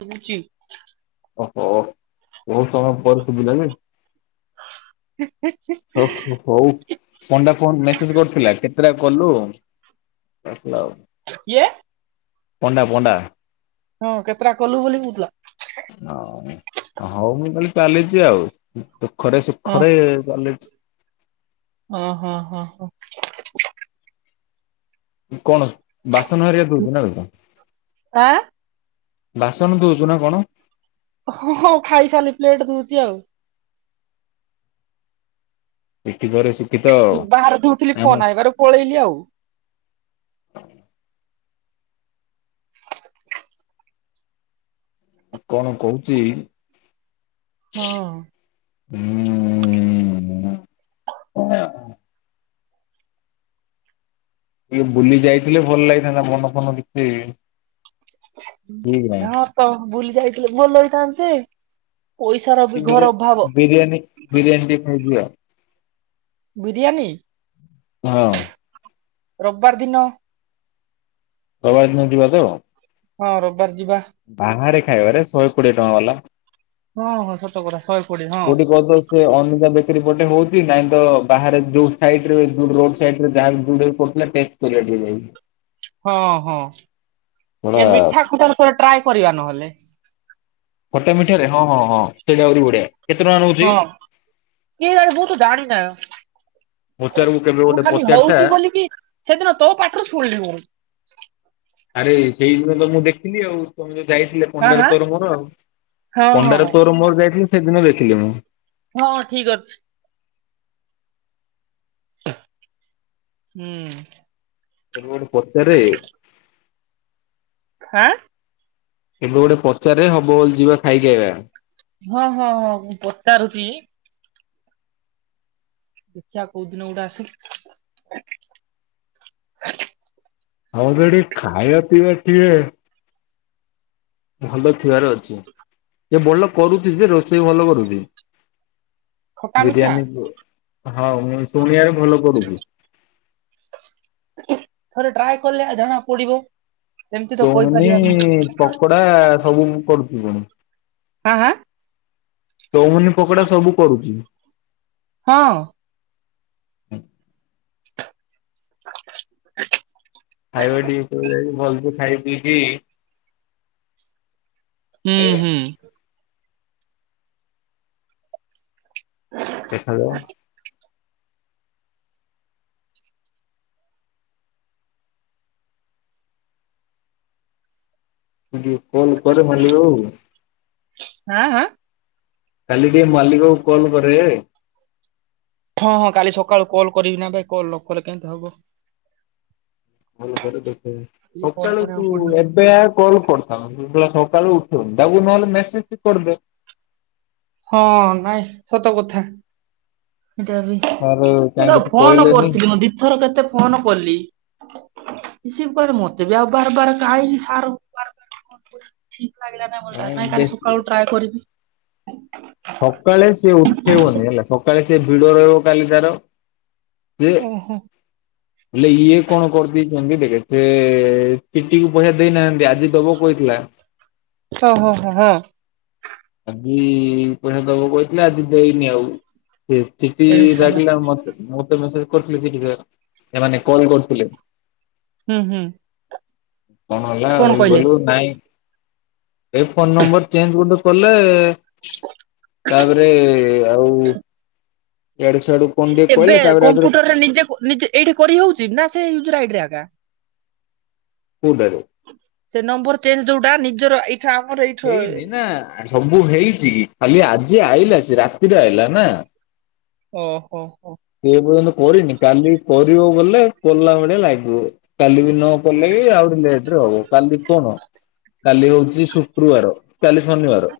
ସୁବୁଚି। ଓହୋ ବହୁତ ସମୟ ପରେ ସୁୁଭିଲା ବେ। ଓ ହୋ। ହଉ ପଣ୍ଡା ଫୋନ୍ ମେସେଜ କରିଥିଲା କେତେଟା କଲୁ କରିଥିଲା ଆଉ। କିଏ? ପଣ୍ଡା ପଣ୍ଡା। ହଁ କେତେଟା କଲୁ ବୋଲି କୁଥିଲା? ହ ହଉ ମୁଁ କଲି ଚାଲିଚି ଆଉ ଦୁଃଖରେ ହଁ ସୁଖରେ ଚାଲିଚି। ଓ ହୋ ହଁ ହୋ। କଣ ବାସନ ହରିକା ଧୋଉଚ ନା ବେ କଣ? ଆଁ ବାସନ ଧୋଉଚୁ ନା କଣ? ହଁଁ ଖାଇସାଇଲି ପ୍ଲେଟ ଧୋଉଚି ଆଉ। [unintelligible] ବାହାର ଧୋଉଥିଲି ଆମ ଫୋନ ଆଇବାରୁ ପଳେଇଲି ଆଉ। କଣ କହୁଚି? ହଁ। ହୁଁ। ଟିକେ ବୁଲି ଯାଇଥିଲେ ଭଲ ଲାଗିଥାନ୍ତା ମନ ଫନ ଟିକେ ହଁ ତ ବୁଲି ଯାଇଥିଲେ ଭଲ ହେଇଥାନ୍ତା ଯେ ପଇସାର ବି ନାହିଁ। ଘୋର ଅଭାବ। ବିରିୟାନୀ ବିରିୟାନୀ ଟିକେ ଖାଇଯିବା ବିରିୟାନୀ? ହଁ। ରବବାର ଦିନ। ରବବାର ଦିନ ଯିବା ତ? ହଁ ରବବାର ଯିବା। ବାହାରେ ଖାଇବାରେ ଶହେ କୋଡିଏ ଟଙ୍କା ବାଲା। ହଁ ହଁ ସତକଥା ଶହେ କୋଡିଏ ହଁ। କୋଉଠି କହତ ସେ ଅନିତା ବେକେରୀ ପଟେ ହଉଚି ନାଇଁ ତ ବାହାରେ ଯୋଉ ସାଇଟରେ ଏଯୋ ରୋଡ ସାଇଟରେ ଯାହା ଯୋଉଠୀ ପଡିଥିଲା ଟେ [unintelligible] ହଁ ହଁ କଣ ଏ ମିଠା ଖୁଟା ରୁ ଥରେ ଟ୍ରାଏ କରିବା ନହେଲେ? ଖଟା ମିଠାରେ ହଁ ହଁ ହଁ ସେଇଟା ଆହୁରି ବଢିଆ। କେତେ ଟଙ୍କା ନଉଚି? କେଏଜାଣି ମୁଁ ତ ଜାଣିନା। ପଚାରକୁ କେବେ ମୁଁ ଗୋଟେ ଖାଲି ପଚାରିଥା ହଉଚି ବୋଲିକି ସେଦିନ ତୋ ପାଟିରୁ ଶୁଣିଲି ମୁଁ। ଆରେ ସେଇଦିନତ ମୁଁ ଦେଖିଲି ଆଉ। ତମେ ଯୋଉ ଯାଇଥିଲେ ଆଁ ପଣ୍ଡାର ଆଁ ତୋର ମୋର ଆଉ। ହଁ ପଣ୍ଡାର ହଁ। ତୋର ମୋର ଯାଇଥିଲି ସେଦିନ ଦେଖିଲି ମୁଁ। ହଁ ଠିକ ଅଛି। ଥୁ, ହୁଁ। କେବେ ଗୋଟେ ପଚାରେ ଖାଁ? କେବେ ଗୋଟେ ପଚାରେ ହବ ବୋଲି ଯିବା ଖାଇକି ଆଇବା। ହଁ ହଁ ହଁ ମୁଁ ପଚାରୁଚି ଦେଖିଆ କୋଉଦିନ ଗୋଟା ଆସିକି ହଉ ସେଠି ଖାଇବା ପିଇବା ଟିକେ ଭଲ ଥିବାର ଅଛି। ଏ ଭଲ କରୁଚି ଯେ ରୋଷେଇ ଭଲ କରୁଚି। ଖଟା ମିଠା ବିରିୟାନୀ ହଁ ମୁଁ ଶୁଣିବାରେ ଭଲ କରୁଚି। ଥରେ ଟ୍ରାଏ କଲେ ଜଣା ପଡିବ। ଏମିତି ତ ଚଉମିନି କହିପାରିବାନି ପକୋଡା ସବୁ କରୁଚି ପୁଣି। ହାଁ ହାଁ? ଚଉମିନି ପକୋଡା ସବୁ କରୁଚି। ହଁ। [inaudible] ଖାଇବା ଟିକେ [unintelligible] ଭଲସେ ଖାଇ ପିଇକି ହୁଁ ଖାଇବା ହୁଁ। ଦେଖାଯାଉ। ଟିକେ କଲ କରେ ମାଲିକ ଆଉ। ହାଁ ହାଁ। କାଲି ଟିକେ ମାଲିକ କୁ କଲ୍ କରେ। ହଁ ହଁ କାଲି ସକାଳୁ କଲ୍ କରିବି ନା ଭାଇ କଲ୍ ନକଲେ କେମିତି ହବ। କାଲି କଲ୍ ସକାଳୁ କରିବାକୁ ତୁ ପଡିବ ଏବେ ଆ। କଲ୍ କରିଥାନ୍ତୁ ସେ ଶଳା ସକାଳୁ ଉଠୋଉନି ତାକୁ ନହେଲେ ମେସେଜଟେ କରିଦେ। ହଁ ନାଇଁ ସତ କଥା। ତାର ମୁଁ କାହିଁ ତ କିଛି ଫୋନ କହିଲେନି କରୁଥିଲି ମୁଁ ଦିଥର କେତେ ଫୋନ କଲି। ସିଏ ମତେ ବି ଆଉ ବାର ବାର କାହିନି ସାରକୁ ବାର ବାର ଠିକ୍ ଲାଗିଲା ନାହିଁ କାଇଁ ନାଇଁ କାଲି ବେଶୀ ସକାଳୁ ଟ୍ରାଏ କରିବି। ସକାଳେ ସିଏ ଉଠେଇବନି ହେଲା ସକାଳେ ସିଏ ଭିଡ ରହିବ କାଲି ତାର। ଯେ। ଓହୋ ହେଲେ ଇଏ କଣ କରିଦେଇଛନ୍ତି ଦେଖେ ସେ ଚିଟିକୁ ପଇସା ଦେଇନାହାନ୍ତି ଆଜି ଦବ କହିଥିଲା। ହଁ ହଁ ହଁ ହଁ। ଆଜି ପଇସା ଦବ କହିଥିଲା ଆଜି ଦେଇନି ଆଉ ସେ ଚିଟି ଏଠି ସାଲା ଡାକିଲା ମତେ। ମତେ ମେସେଜ କରିଥିଲେ କି ଯେ ଏମାନେ କଲ କରିଥିଲେ। ହୁଁ ହୁଁ। କଣ ହେଲା କଲୁ ନାଇଁ ଏ ଫୋନ ନମ୍ବର ଚେଞ୍ଜ। କଲେ ତାପରେ ଆଉ ଇଆଡୁ ସିଆଡୁ। କଣ ଟିକେ ଏବେ କହିଲେ ତାପରେ ଆଉଥରେ କମ୍ପ୍ୟୁଟରରେ ନିଜେ ନିଜେ ଏଇଠି କରି ହଉଛି ନା ସେ ୟୁଜର ଆଇଡିରେ ଏକା। କୋଉଟା ରେ। ସେ ନମ୍ବର ଚେଞ୍ଚ ଯୋଉଟା ନିଜର ଏଇଟି। [unintelligible] ହେଇନି ନା ସବୁ ହେଇଛି କ ଖାଲି ଆଜି ଆଇଲା ସେ ରାତିରେ ଆଇଲା ନା। ଓହୋ ହୋ। ସେ ପର୍ଯ୍ୟନ୍ତ କରିନି କାଲି କରିବ ବୋଲେ କଲା ଭଳିଆ ଲାଗିଅ। କାଲି ବି ନ କଲେ ଆଉରି ଲେଟ ରେ ହବ କାଲି କଣ କାଲି ହଉଛି। ଶୁକ୍ରବାର କାଲି ଶନି ବାର।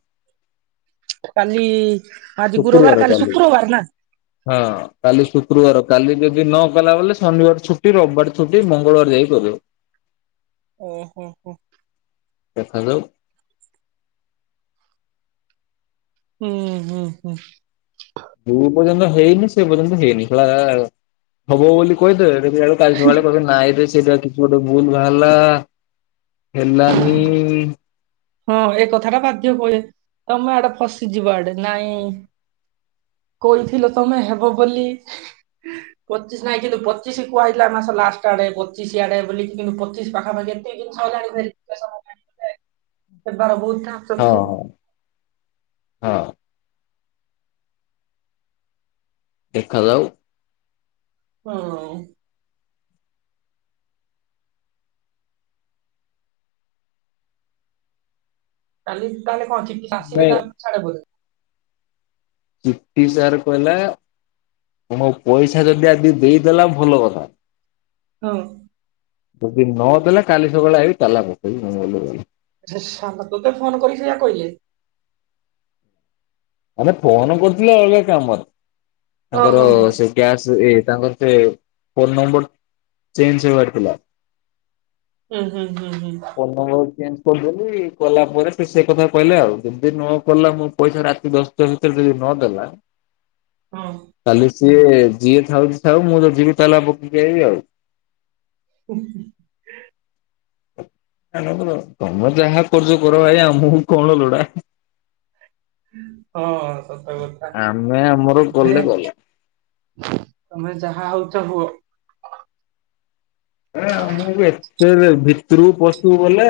କାଲି ଆଜି ଗୁରବାର କାଲି ଶୁକ୍ରବାର ନା। ହଁ। କାଲି ଶୁକ୍ରବାର କାଲି ଯଦି ନ କଲା ବଲେ ଶନିବାର ଛୁଟି ରବିବାର ଛୁଟି ମଙ୍ଗଳବାର ଯାଇକି କରିବ। ଓ ହୋ ହୋ। ସଖାଳୁ। ହୁଁ ହୁଁ ହୁଁ। ଯୋଉ ପର୍ଯ୍ୟନ୍ତ ହେଇନି ସେ ପର୍ଯ୍ୟନ୍ତ ହେଇନି [inaudible] ହବ ବୋଲି କହିଦେବେ ଦେଖିଲା ବେଳକୁ କାଲି ସକାଳେ କହିବେ ନାଇଁରେ ସେଇଟା। ଗୋଟେ ଭୁଲ ବାହାରିଲା ହେଲାନି। ହଁ ଏ କଥା ଟା ଭାଗ୍ୟ ବଳେ ତମେ ଆଡେ ଫସିଯିବ ଆଡେ ନାଇଁ। କଇଥିଲ ତମେ ହେବ ବୋଲି। ପଚିଶ ନାଇଁ କିନ୍ତୁ ପଚିଶ କୁଆହେଇଥିଲା ଏ ମାସ ଲାଷ୍ଟ ଆଡେ ପଚିଶ ଆଡେ ବୋଲିକି କିନ୍ତୁ ପଚିଶ ପାଖାପାଖି। କେତେ ଜିନିଷ ହେଲାଣି ଭେରୀ୍ଫି କେସନ। ଏତେଥର ବୋହୁଥା। ହଁ ହଁ। ଦେଖାଯାଉ। ହଁ। କାଲି ତାହେଲେ କଣ ଠିକ ଆସିବେ ନାଇଁ ତା ସାଡେ ପ ପିଟ ସାର୍ କହିଲା। ତମକୁ ପଇସା ଯଦି ଆଜି ଦେଇଦେଲା ଭଲ କଥା। ହୁଁ। ଯଦି ନ ଦେଲା କାଲି ସକାଳେ ଆଇବି ତାଲା ପକେଇିବି ନ ହେଲେଗଲା। ସେ ସାଙ୍ଗ ତୋତେ ଫୋନ କରିକି ସେଇଆ କଇଲେ। ଆମେ ଫୋନ କରୁଥିଲେ ଅଲଗା କାମରେ ହଁ ତାଙ୍କର ହଁ ହଁ ସେ ଗ୍ୟାସ୍ ଏ ତାଙ୍କର ସେ ଫୋନ ନମ୍ବର ଚେଞ୍ଜ ହେବାର ଥିଲା। ହୁଁ ହୁଁ ହୁଁ ହୁଁ। ସେ ନମ୍ବର ଚେଞ୍ଜ କରିଦେଲି କଲା ପରେ ସେ ସେ କଥା କହିଲେ ଆଉ ଯଦି ନକଲା ମୋ ପଇସା ରାତି ଦଶ ଟା ଭିତରେ ଯଦି ନଦେଲା। ହଁ। କାଲି ସିଏ ଯିଏ ଥାଉଛି ଥାଉ ମୁଁ ଯଦି ଯିବି ତାଲା ପକେଇବି ଆଉ। [inaudible] ତମେ ଯାହା କରୁଚ କର ଭାଇ ଆମକୁ କଣ ଲୋଡା। ହଁ। ସତ କଥା। ଆମେ ଆମର ରେ କଲେ ଗଲା। ତମେ ଯାହା ହଉଚ ହୁଅ। ଏ ଆମକୁ ଏତେ ଭିତରକୁ ପଶିବୁ ବଲେ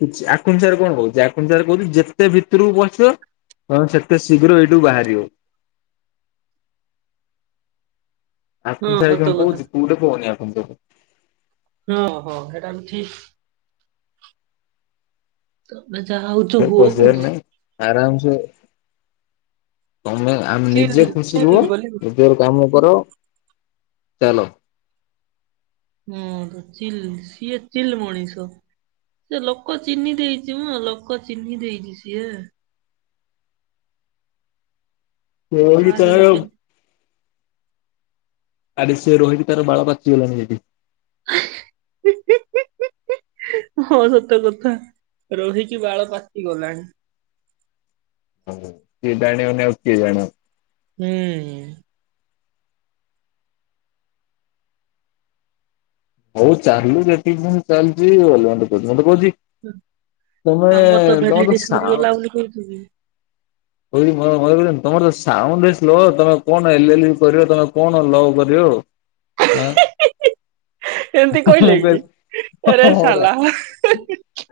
କିଛି ଆଖୁନ୍ ସାର୍ କଣ କହୁଚି ଆଖୁନ୍ ସାର୍ କହୁଚି ଯେତେ ଭିତରକୁ ପଶିବ ତମେ ସେତେ ଶୀଘ୍ର ଏଇଠୁ ବାହାରିବ। ହଁ ଆଖୁନ୍ ସାର୍ ସତ କଣ କଥା। କହୁଚି ତୁ ଗୋଟେ କୋହୁଣିଆ ଖୁମ୍ବ। ହଁ ହଁ ହେଟା ବି ଠିକ୍। ତମେ ଯାହା ହୁ ଟୋଟାଲ ପଶିବାର ନାଇଁ ଆରାମ ସେ ତମେ ଆମେ ଚିଲ୍ ନିଜେ ଖୁସି ଚିଲ୍ ରୁହ ବୋଲି ହଁ ନିଜର କାମ କର ଚାଲ। ହୁଁ ତ ଚିଲ୍ ସିଏ ଚିଲ ମଣିଷ। ସେ ଲୋକ ଚିହ୍ନି ଦେଇଚି ମ ଲୋକ ଚିହ୍ନି ଦେଇଚି ସିଏ। କାହା ସହିତ ହି [unintelligible] ଆରେ ସିଏ ରହିକି ତାର ବାଳ ପାଚିଗଲାଣି ସେଠି। [inaudible] ହଁ ସତ କଥା ରହିକି ବାଳ ପାଚିଗଲାଣି। ହଁ ସିଏ ଜାଣିବନି ଆଉ କିଏ ଜାଣିବ। ହୁଁ। ହଉ ଚାଲୁ ଯେତିକି ପନ୍ତ ଚାଲୁଚି ଭଲ ମନ୍ଦ କହୁଚି ମତେ କହୁଚି ତମେ ଆମର ତ ଭ୍ୟାଲିଡି ତମର ସାଉଁ [unintelligible] [unintelligible] ତମର ତ ସାଉଣ୍ଡ ସ୍ଲୋ ତମେ କଣ ଏଲ ଏଲ କରିବ ତମେ କଣ ଲ କରିବ ଓ। ହଁ। ଏମିତି କହିଲେ କି କହିଲି ଆରେ ହଁ ପରା ସାଲା।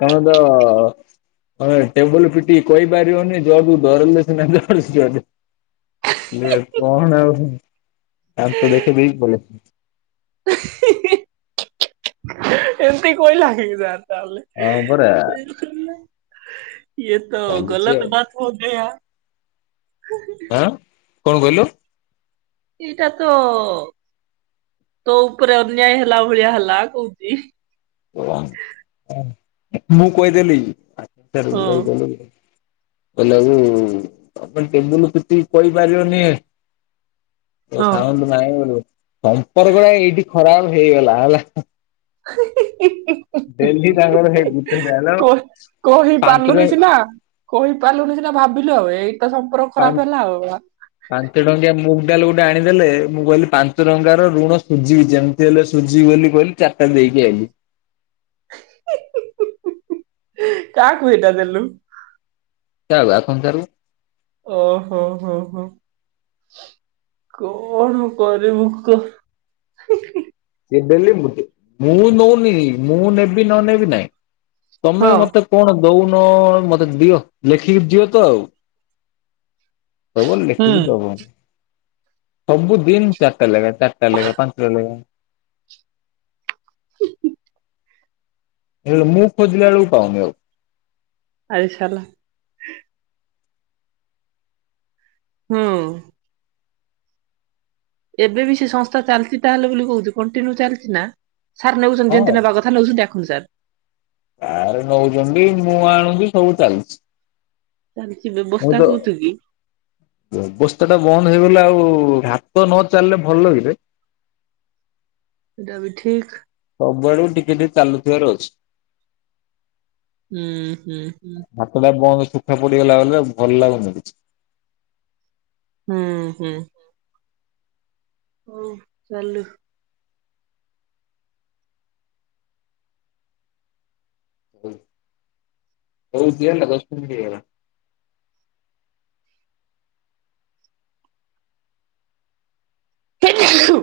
ତମେ ତ ତମେ ଟେବୁଲ ପିଟିକି କହିପାରିବନି ଜଜ୍ [unintelligible] ଏ କଣ ଆଉ ଦାନ୍ତ ଦେଖେଇ ଦେଇକି ପଳେଇ ଆସିନି। ଏମତି କଇଲା କି ଯା ତାହଲେ। ହଁ ପରା। ୟେ ତ ଚାଲିଛି ଗଲତ ଆଉ ବାତ ହୋଗୟା। ହଁ କଣ କହିଲୁ। ଏଇଟା ତ ତୋ ଉପରେ ଅନ୍ୟାୟ ହେଲା ଭଳିଆ ହେଲା କହୁଚି। [unintelligible] ମୁଁ କହିଦେଲି ହଁ [unintelligible] କହିଲା ଆକୁ ତମେ ଟେବୁଲ ପିଟିକୀ କହିପାରିବନି। ତୋ ହଁ। ସାଉଣ୍ଡ ନାହିଁ ଟେ ସମ୍ପର୍କଟା ଏଇଠି ଖରାପ ହେଇଗଲା ହେଲା। [inaudible] ଡେଲିୀ ତାଙ୍କର ସେଇ ଗୋଟିଏ ଡାଇଲଗ କହି କହିପାରିଲୁନି ପାଞ୍ଚରେ ସିନା କହିପାରିଲୁନି ସିନା ଭାବିଲୁ ଆଉ ଏଇଟି ତ ସମ୍ପର୍କ ଖରାପ ହେଲା ଆଉ। ପାଞ୍ଚ ଟଙ୍କିଆ ମୁଗ ଡାଲ ଗୋଟେ ଆଣିଦେଲେ ମୁଁ କହିଲି ପାଞ୍ଚ ଟଙ୍କାର ଋଣ ସୁୁଝିହେଇଯା ସେଲେ ସୁଝିବ ବୋଲି କହିଲି ଚାରିଟା ଦେଇକି ଆଇଲି। କାହାକୁ ଏଇଟା ଦେଲୁ? କାରୁ ଆଖଣ ସାରୁ। ଓହୋ ହୋ, ହୋ, ହୋ। କଣ କରିବୁ କହ? ସେ ଦେଲେ ମୁଁ ଦେବୀ। ମୁଁ ନଉନି, ମୁଁ ନେବି ନ ନେବି ନାଇଁ ତମେ ହଁ ମତେ କଣ ଦଉନ ମତେ ଦିଅ ଲେଖିକି ଯିଅ ତ ଆଉ। ଦବନି ହୁଁ ଲେଖିକି ଦବ। ସବୁ ଦିନ ଚାରିଟା ଲେଖା। ଚାରିଟା ଲେଖା ପଞ୍ଚର ଲେଖା। ହ ହେଲେ ମୁଁ ଖୋଜିଲା ବେଳକୁ ପାଉନି ଆଉ। ଆଇ ସାଲା। ହୁଁ। ଏବେ ବି ସେ ସଂସ୍ଥା ଚାଲିଛି ତାହେଲେ ବୋଲି କହୁଛି କଣ୍ଟିନ୍ୟୁ ଚାଲିଛି ନା? ସାର୍ ନେଉଛନ୍ତି ହଁ ଯେମତୀ ନେବା କଥା ନେଉଛନ୍ତି ଦେଖନ୍ତୁ ସାର୍। ସାରେ ନଉଛନ୍ତି। ମୁଁ ଆଣୁଛିି ସବୁ ଚାଲିଛି। ଚାଲିଛି ବ୍ୟବସ୍ଥା କରୁଛ କି? ବେବସ୍ଥା ଟା ବନ୍ଦ ହେଇଗଲା, ଆଉ ହାତ ନ ଚାଲିଲେ ଭଲ କିରେ? ସେଟା ବି ଠିକ୍। ସବୁଆଡ଼କୁ ଟିକେ ଟିକେ ଚାଲୁଥିବାର ଅଛି। ହୁଁ ହୁଁ ହୁଁ। ଭାତଟା ବନ୍ଦ ସୁଖା ପଡିଗଲା ବେଳେ ଭଲ ଲାଗୁନି କିଛି। ହୁଁ ହୁଁ। ହଉ ଚାଲୁ। ହୁ ହଉ ଦିଅଲୋ ଦଶ ମିନିଟ୍ ହେଇଗଲା। [unintelligible]